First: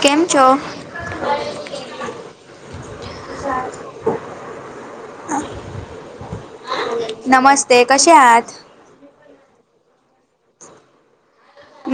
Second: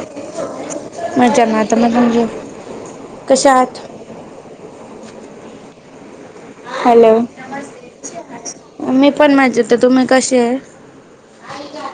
केम छो मजामा आहात ना तुम्ही? कशा आहात? हॅलो [unintelligible] नमस्ते, कशे आहात? मी पण मजेत ये, तुम्ही कशे ये?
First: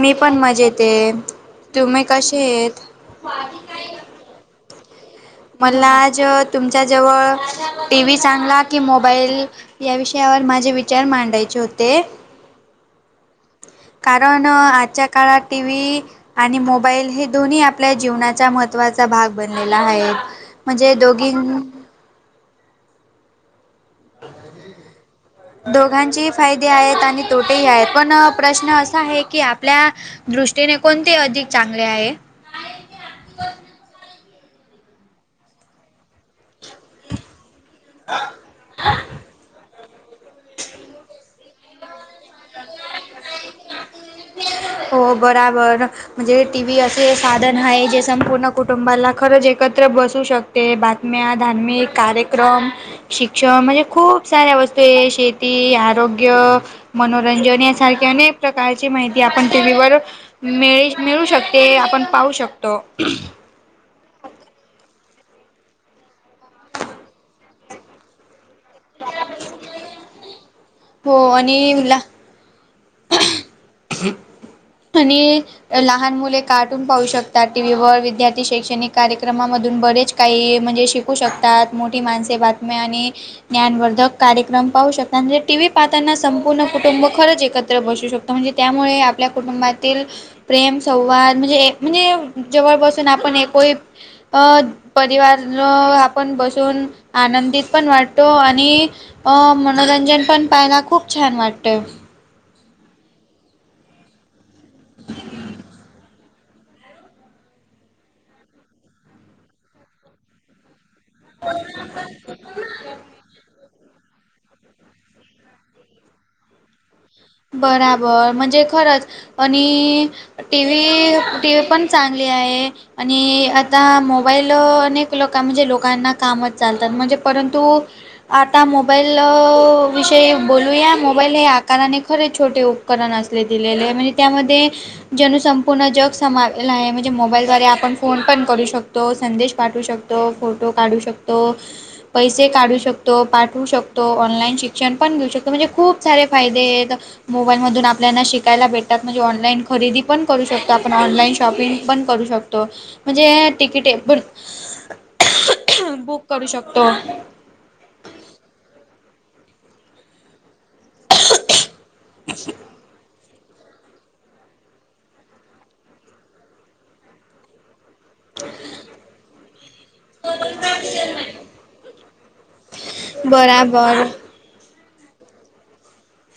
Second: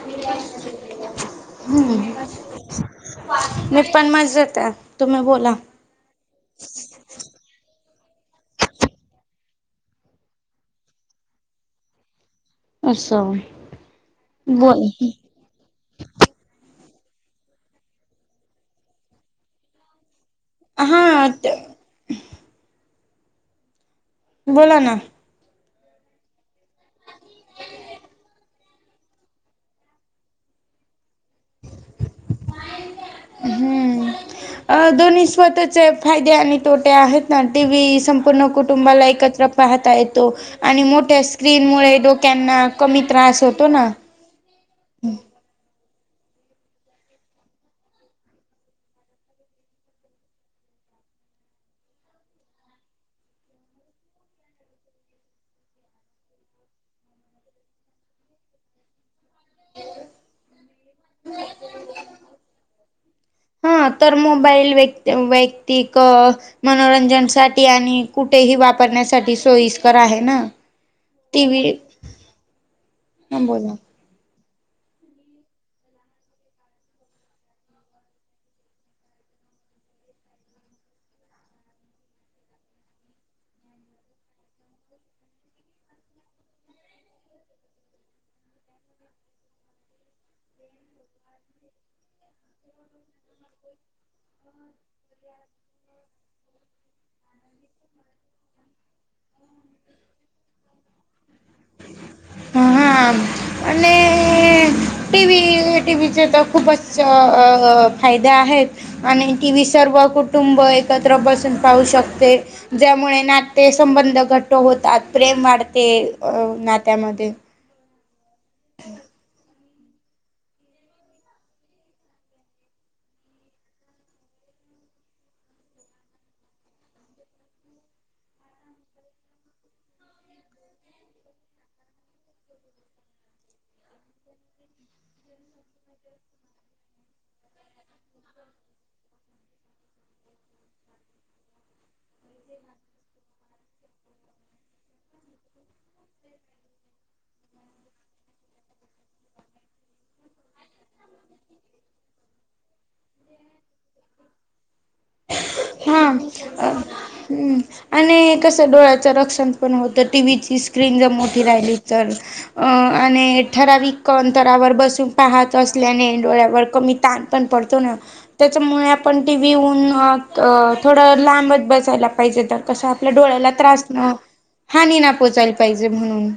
मी पण मजेत आहे तुम्ही हम्म. कसे आहेत मी पण मजेत ये, तुम्ही बोला? [unintelligible] आज तुमच्या जवळ टी व्ही चांगला की मोबाईल? या विषयावर माझे विचार मांडायचे होते असं कारण अ बोल आजच्या काळात. टी व्ही आणि मोबाईल हे दोन्ही आपल्या जीवनाच्या महत्त्वाचा भाग बनलेला आहे. म्हणजे हा दोघीनं बोला. ना. दोघांचेही फायदे आहेत आणि तोटेही आहेत पण प्रश्न असा आहे कि आपल्या दृष्टीने कोणते अधिक चांगले आहे? हम्म अ दोन्ही स्वतःचे फायदे आणि तोट्या आहेत ना टि व्ही संपूर्ण कुटुंबाला एकत्र पाहता येतो आणि मोठ्या स्क्रीन मुळे डोक्यांना कमी त्रास होतो ना. हो बराबर म्हणजे टी व्ही असे साधन आहे जे संपूर्ण कुटुंबाला खरंच एकत्र बसू शक ते बातम्या धार्मिक कार्यक्रम असे शिक्षण म्हणजे खूप साऱ्या वस्तूये शेती आरोग्य मन मनोरंजन यासारखी अनेक प्रकारची माहिती आपण टी व्हीवर मिळे मिळू शकते आपण पाहू शकतो. हा तर मोबाईल वेत वैयक्तिक मनोरंजनसाठी आणि कुठेही वाप बघण्यासाठी सोईस्कर आहे ना, हो टीव्ही आणि ला हं बोला हम् आणि लहान मुले काटून पाहू शकतात टीव्ही व विद्यार्थी शैक्षणिक कार्यक्रमा मधून बरेचं. काही म्हणजे शिकू शकतात. मोठी माणसे बातम्या आणि ज्ञानवर्धक कार्यक्रम पाहू शकता म्हणजे टीव्ही पाहताना संपूर्ण कुटुंब खरंच एकत्र बसू शकत म्हणजे. त्यामुळे आपल्या कुटुंबातील. प्रेम संवाद म्हणजे जवळ बसून आपण एक वहीत अ. परिवार न आपण बसून बघू शकतो. आनंदी पण वाटतो आणि मनोरंजन पण पाहायला खूप छान वाटतें. ह हा [unintelligible] आम आणि टीव्ही टीव्हीचे तर खूपचं फायदे आहेत. आणि टीव्ही सर्व कुटुंब एकत्र बसून पाहू शकते ज्यामुळे ना. ते संबंध घट्ट होतात. प्रेम वाढते नात्या मध्ये बरोबर म्हणजे खरंच आणि टीव्ही पण चांगली आहे. आणि आता मोबाईल अनेक लोक म्हणजे लोकांना कामचं चालतात. म्हणजे परंतु आता मोबाईल विषयी बोलूया मोबाईल हे आकाराने लहान आहे. खरं छोटे उपकरण असले दिलेले आहे म्हणजे त्यामध्ये जण संपूर्ण जग [unintelligible] आहे म्हणजे मोबाईल दवारे आपण फोन पण करू शकतो तो संदेश पाठवू शकतो. फोटो काढू शकतो. पैसे काढू शकतो पाठवू शकतो. ऑनलाईन शिक्षण पण घेऊ शकतो म्हणजे खूप सारे फायदे आहेत. मोबाईलमधून आपल्याना शिकायला भेटतात ऑनलाईन खरेदी पण करू शकतो आपण ऑनलाईन शॉपिंग पण करू शकतो. म्हणजे तिकिट बुक हा पण करू अ शकतो. हम्म आणि कसं डोळ्याचं रक्षणं पण होतं टीव्ही ची सवय स्क्रीन जर मोठी राहिली तर अ आणे. ठराविक अंतरावर बसून पाहत असल्याने डोळ्यावर कमी ताण पण पडतो ना. त्याच्यामुळे आपण टीव्ही हून थोडं लांबचं बसायला पाहिजे तर. कश्या आपल्या डोळ्याला त्रास बराबर हानी पोच्याला. पाहिजे म्हणून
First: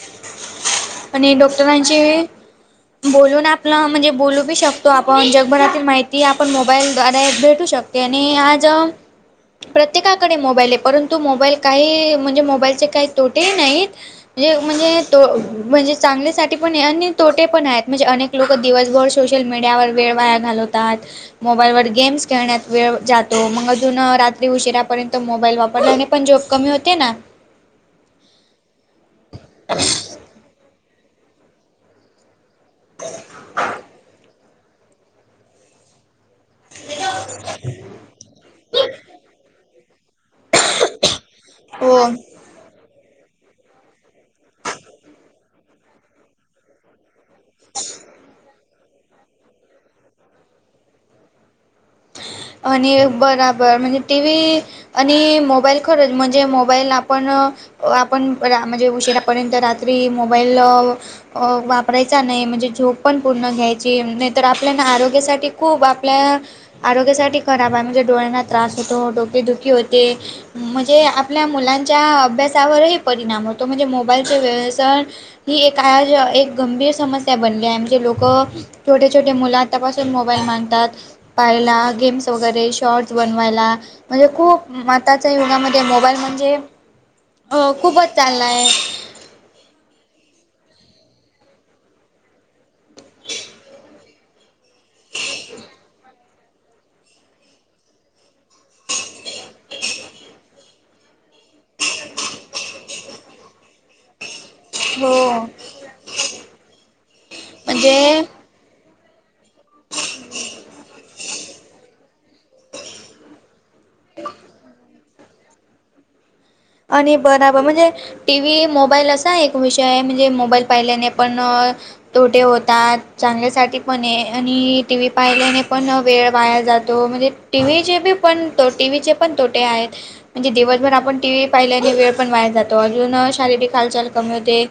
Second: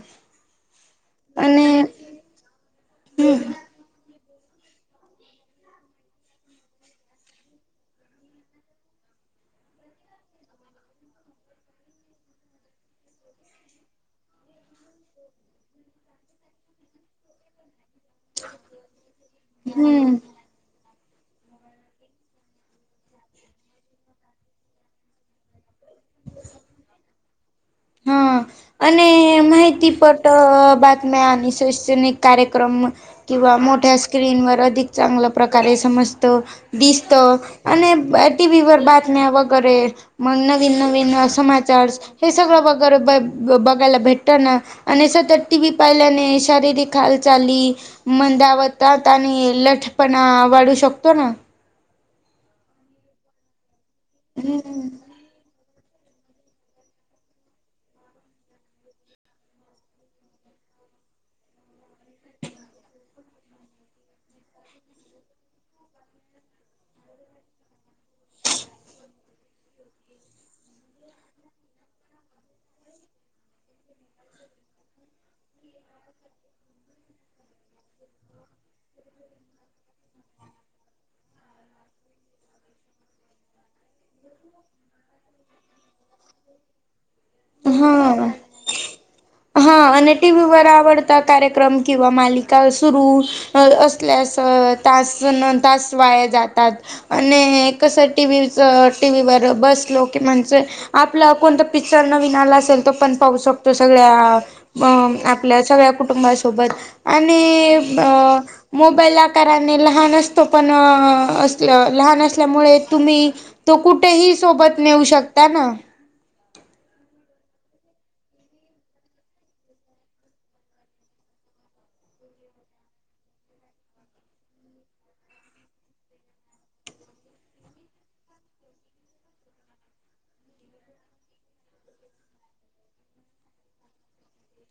आणि. बोलून आपलं म्हणजे बोलू शकतो आपण जगभरातील माहिती आपण मोबाईलद्वारे भेटू शकते. त्यांनी आज. प्रत्येकाकडे मोबाईल आहे परंतु मोबाईल काही म्हणजे मोबाईलचे काही तोटेही नाहीत. म्हणजे तो चांगल्यासाठी पण आहे आणि तोटे पण आहेत म्हणजे अनेक लोक दिवसभर सोशल मीडियावर वेळ हम्म वाया घालवतात. मोबाईलवर गेम्स खेळण्यात वेळ जातो. मग अजून रात्री उशिरापर्यंत मोबाईल वापरल्याने पण जॉब कमी होते ना. हं, आणि माहिती पट बातम्या आणि शैशनिक कार्यक्रम किंवा मोठ्या स्क्रीनवर अधिक चांगल्या प्रकारे समज तो दिसतो आणि बट टीव्हीवर बातम्या वगेरे मग नवीन नवीन समाचार हो हे सगळं बगर ब ब बघायला भेटत ना आणि सतत टीव्ही पाहिल्याने शारीरिक खालचाली मंदावतात आणि लठपणा वाढू शकतो ना. आणि बराबर म्हणजे टीव्ही आणि मोबाईल खरंच म्हणजे मोबाईल आपण आपण आता म्हणजे उशिरापर्यंत रात्री मोबाईल अ वापरायचा नाही म्हणजे झोप पण पूर्ण घ्यायची नाही तर आपल्यान आरोग्यासाठी खूप आपल्या आरोग्यासाठी खराब आहे, म्हणजे डोळ्यांना त्रास होतो, डोके दुखी होते. म्हणजे आपल्या मुलांच्या अभ्यासावरही परिणाम होतो. म्हणजे मोबाईलचे व्यसन ही एक आज एक गंभीर समस्या बनली आहे म्हणजे लोकं छोटे छोटे मुलं आतापासून मोबाईल मागतात पहिला गेम वगैरे शॉर्ट्स बनवायला म्हणजे खूप आताच्या युगामध्ये मोबाईल म्हणजे. अ खूपच हा चाललाय. हा आणि टीव्हीवर आवडता कार्यक्रम किंवा मालिका सुरू अ असल्यास तास न तास वाया जातात. आणि कसं टीव्हीचं टीव्हीवर बसलो की म्हणजे आपला कोणतं पिक्चर नवीन आला असेल तो पण पाहू शकतो सगळ्या हा हो अम आपल्या सगळ्या कुटुंबासोबत आणि अ म्हणजे मोबाईल आकारने लहान असतो पण असलं लहान असल्यामुळे तुम्ही तो कुठेही सोबत नेऊ शकता ना. आणि बराबर म्हणजे टीव्ही मोबाईल असा एक विषय आहे म्हणजे मोबाईल पाहिल्याने पण तोटे होतात चांगल्यासाठी पण ये आणि टीव्ही पाहिल्याने पण वेळ वाया जातो म्हणजे टीव्हीचे बी पण तोटे टीव्हीचे पण तोटे आहेत म्हणजे दिवसभर आपण टीव्ही पहिल्याने वेळ पण वाया जातो, अजून शारीरिक हालचाल कमी होते.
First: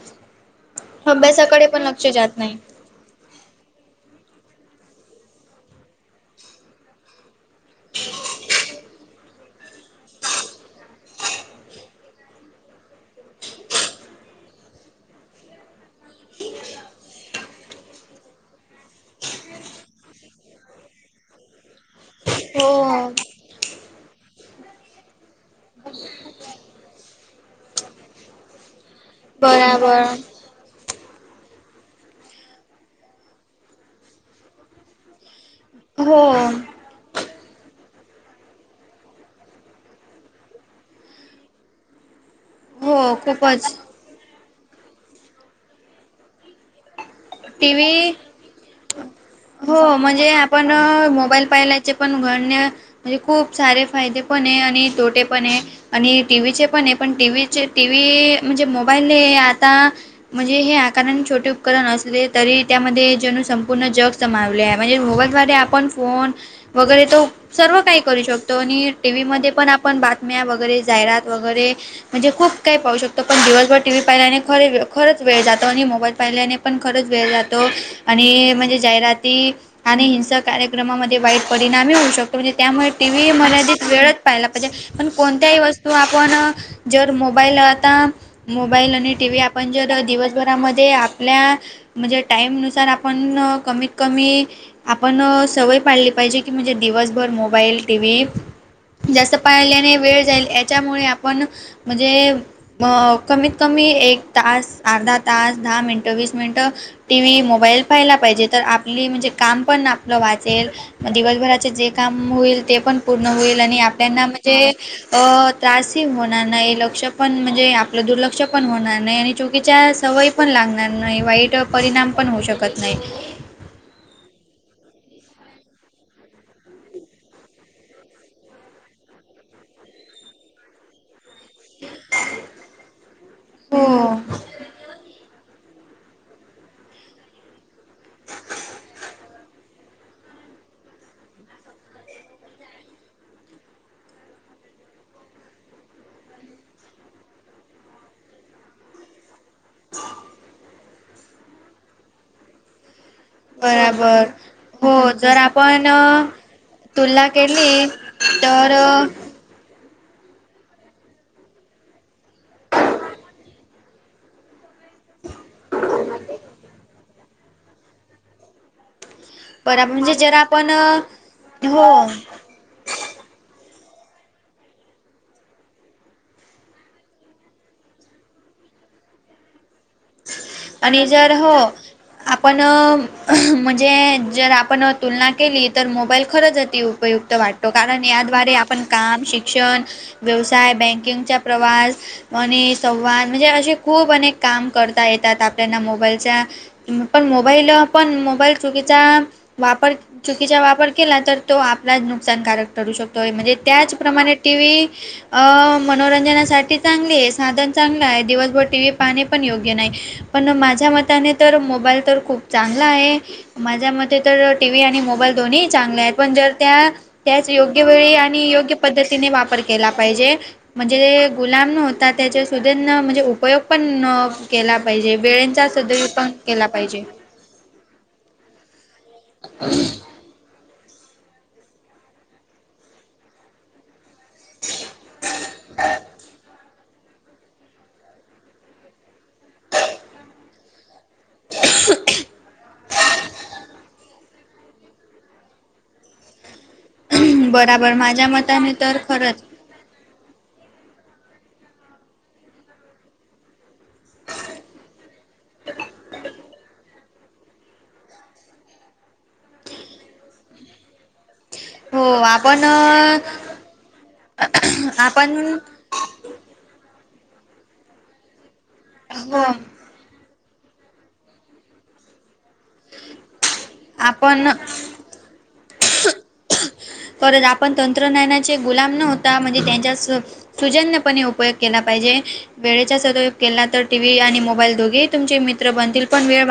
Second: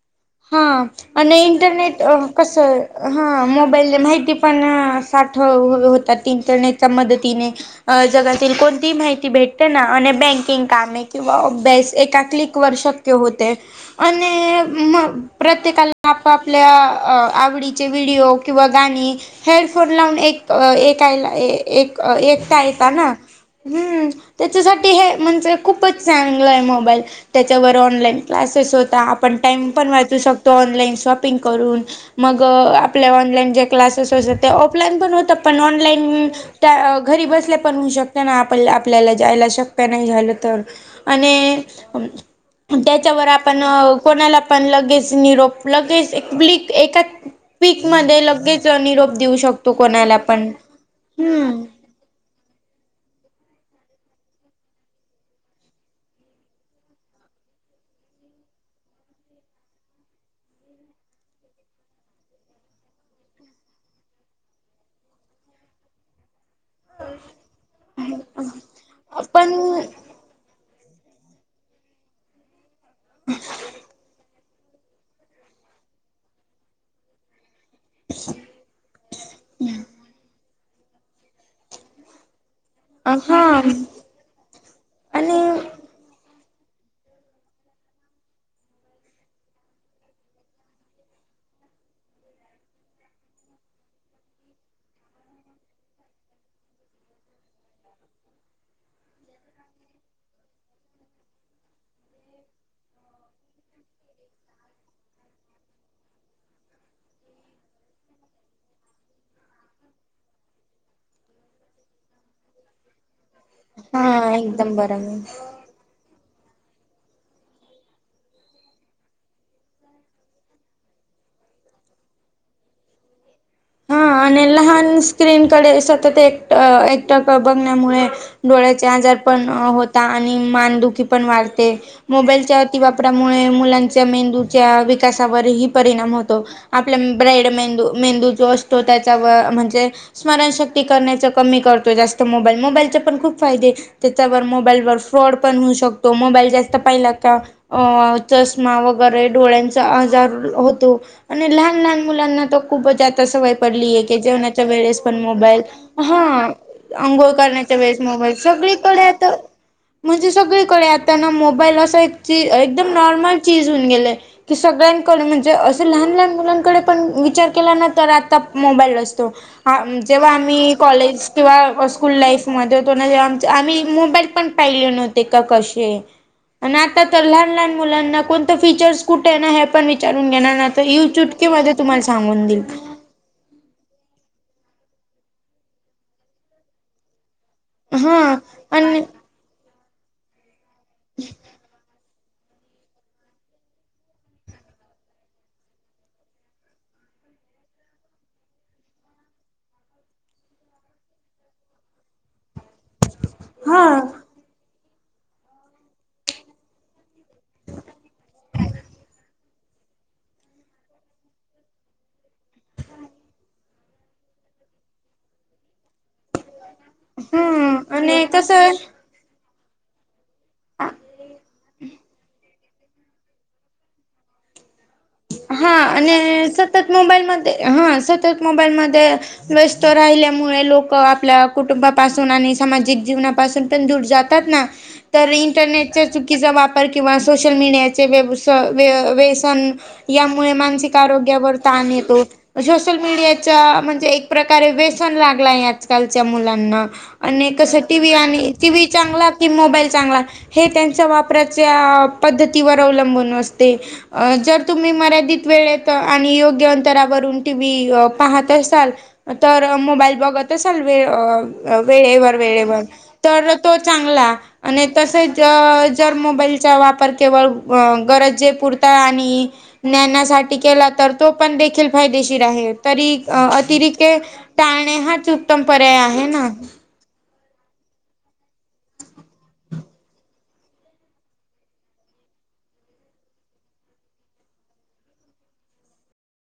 हा आणि अभ्यासाकडे पण इंटरनेट लक्ष अ जात नाही कसयं हा मोबाईलने माहिती पण साठव होतात इंटरनेटच्या मदतीने अ जगातील कोणतीही माहिती भेट ते ना आणि बँकिंग कामे किंवा अभ्यास एका क्लिकवर शक्य होतेय आणि म प्रत्येकाला आपआपल्या अ आवडीचे व्हिडिओ किंवा गाणी हेडंफोन लावून एक ऐकायला एक अ एकटा हो येताना हम्म तेच्यासाठी हे म्हणजे खूपच चांगलयं मोबाईल त्याच्यावर ऑनलाईन क्लासेस होता, आपण टाइम पण बराबर वाचू शकतो, ऑनलाईन शॉपिंग करून मग आपल्या ऑनलाईन जे क्लासेस असतं ते ऑफलाईन पण होतात. आपण हो ऑनलाईन त्या घरी बसल्या पण होऊ शकत ना आपण आपल्याला जायला शक्य नाही झालं तर आणि अम हो त्याच्यावर आपण खूपच कोणाला पण लगेच निरोप लगेच एक क्लिक टी पीक व्ही मध्ये लगेच निरोप देऊ शकतो हो कोणाला पण हम्म चे पण घडणे म्हणजे खूप सारे फायदे पण ये आणि तोटे पण ये आणि टीव्हीचे पण ये पण टीव्हीचे टीव्ही म्हणजे मोबाईलने आता म्हणजे हे आकाराने छोटे उपकरण अस तरी त्यामध्ये जणू संपूर्ण जग समावले आहे म्हणजे मोबाईलद्वारे आपण फोन वगेरे तो सर्व काही करू शकतो आणि टीव्ही मध्ये आपण पण बात बातम्या वगेरे जाहिरात वगेरे म्हणजे खूप काही पाहू शकतो पण दिवसभर टीव्ही पाहिल्याने खरे खरंच वेळ जातो आणि मोबाईल पाहिल्याने पण खरंच वेळ जातो आणि म्हणजे जाहिराती आणि हिंसा कार्यक्रम कार्यक्रमाला वाईट परिणाम होऊ शकतो म्हणजे त्यामुळे टी व्ही हा मर्यादित वेळच पहायला पाहिजे पण आणि कोणत्याही वस्तू तो आपण जर मोबाईल आता मोबाईल आणि टी व्ही आपण जर दिवसभरामध्ये आपल्या म्हणजे टाईम नुसार आपण कमीत कमी आपण सवय पाडली पाहिजे की म्हणजे दिवसभर मोबाईल टी व्ही जास्त पाळल्याने वेळ जाईल याच्यामुळे आपण म्हणजे कमीत कमी एक तास अर्धा तास दहा मिनटं वीस मिनिट मिनटं टी व्ही मोबाईल पहायला पाहिजे तर आपली म्हणजे काम पण आपलं वाचेल मग दिवसभराचे जे काम होईल ते पण पूर्ण होईल आणि आपल्याना हा म्हणजे एकदम बरं मी अ त्रासही होणार नाही लक्ष पण म्हणजे आपलं दुर्लक्ष पण होणार नाही आणि चुकीच्या सवयी पण लागणार. वाईट परिणाम पण होऊ शकत नाही. हा आणि लहान स्क्रीनकडे सतत एकट एकट बघण्यामुळे डोळ्याचे आजार पण होता आणि मानदुखी पण वाढते. मोबाईलच्या अति वापरामुळे मुलांच्या हो मेंदूच्या विकासावरही परिणाम होतो. आपल्या ब्राईड मेंदू. मेंदू जो असतो त्याच्यावर म्हणजे स्मरणशक्ती करण्याच कमी करतो जास्त मोबाईल. मोबाईलचे पण खूप फायदे त्याच्यावर मोबाईलवर फ्रॉड पण होऊ शकतो. मोबाईल जास्त पाहिला का अ चष्मा वगैरे डोळ्या चा आजार होतो. आणि लहान लहान मुलांना तो खूपच त सवय पडलीय की बराबर जेवणाच्या वेळेस हो पण जर मोबाईल. आपण हा तुलना अंघोळ करण्याच्या केली वेळेस मोबाईल तर सगळीकडे आता [inaudible] म्हणजे सगळीकडे आता ना मोबाईल असा एक एकदम नॉर्मल चीज होऊन गेलय. की सगळ्यांकडे म्हणजे असं लहान लहान मुलांकडे पण विचार केला ना तर आता मोबाईल असतो. बरा म्हणजे जेव्हा जर आपण आम्ही कॉलेज हो किंवा स्कूल लाईफ मध्ये होतो ना आम्ही, मोबाईल पण पाहिले नव्हते का कसे आहे. आणि आता तर लहान लहान मुलांना कोणतं फीचर्स कुठे आहे ना हे पण विचारून घेणार ना तर आणि यू जर चुटकी हो मध्ये तुम्हाला सांगून आपण देईल. म्हणजे जर आपण तुलना केली तर मोबाईल खरंच अति उपयुक्त वाटतो. कारण हा याद्वारे आपण आणि काम, शिक्षण, व्यवसाय, बँकिंगचा प्रवास आणि संवाद म्हणजे असे खूप अनेक काम करता येतात आपल्याना मोबाईलच्या पण मोबाईल पण मोबाईल चुकीचा वापर चुकीचा वापर केला, तर तो आपला नुकसानकारक ठरू शकतो आहे. म्हणजे हा त्याचप्रमाणे टी व्ही मनोरंजनासाठी चांगली आहे. साधन चांगल आहे. दिवसभर टी व्ही पाहणे पण योग्य नाही. पण माझ्या मताने तर मोबाईल तर खूप चांगला आहे. माझ्या मते तर टीव्ही आणि मोबाईल दोन्ही चांगले आहेत. पण जर त्या त्याच हम्म योग्य वेळी आणि कसं योग्य आहे पद्धतीने वापर केला पाहिजे. म्हणजे गुलाम न होता त्याच्या सुधींन म्हणजे उपयोग पण केला पाहिजे वेळेंचा हा सदैवपण आणि केला सतत पाहिजे. मोबाईलमध्ये हा सतत मोबाईलमध्ये व्यस्त राहिल्यामुळे लोक आप आपल्या कुटुंबापासून आणि सामाजिक जीवनापासून पण दूर जात जातात ना तर इंटरनेटचे चुकीचा वाप किंवा सोशल मडियाचे वेव स व्यसन यामुळे मानसिक आरोग्यावर ताण येतो. सोशल मीडियाच्या म्हणजे एक प्रकारे व्यसन लागलय आजकालच्या मुलांना. आणि कसं बराबर टीव्ही माझ्या आणि मताने टीव्ही तर चांगला. खरंच की मोबाईल चांगला. हे त्यांच्या वापराच्या पद्धतीवर अवलंबून असते. अ जर तुम्ही मर्यादित वेळेत, आणि योग्य अंतरावरून टीव्ही पाहत असाल तर मोबाईल बघत असाल वे हो वेळेवर आपण वेळेवर तर तो चांगला. आणि तस आपण जर मोबाईल चा वापर केवळ अ गरजे पुुरता हो आणि ज्ञानासाठी केला तर तो पण देखील फायदेशीर आहे. तरी अतिरिके आपण टाळणे हाच उत्तम पर्याय आहे ना. परत आपण तंत्रज्ञानाचे गुलाम न होता म्हणजे त्यांच्या सुजन्यपणे उपयोग केला पाहिजे. वेळेचा सदयोग केला तर टीव्ही आणि मोबाईल दोघेही तुमचे मित्र बनतील. पण वेळ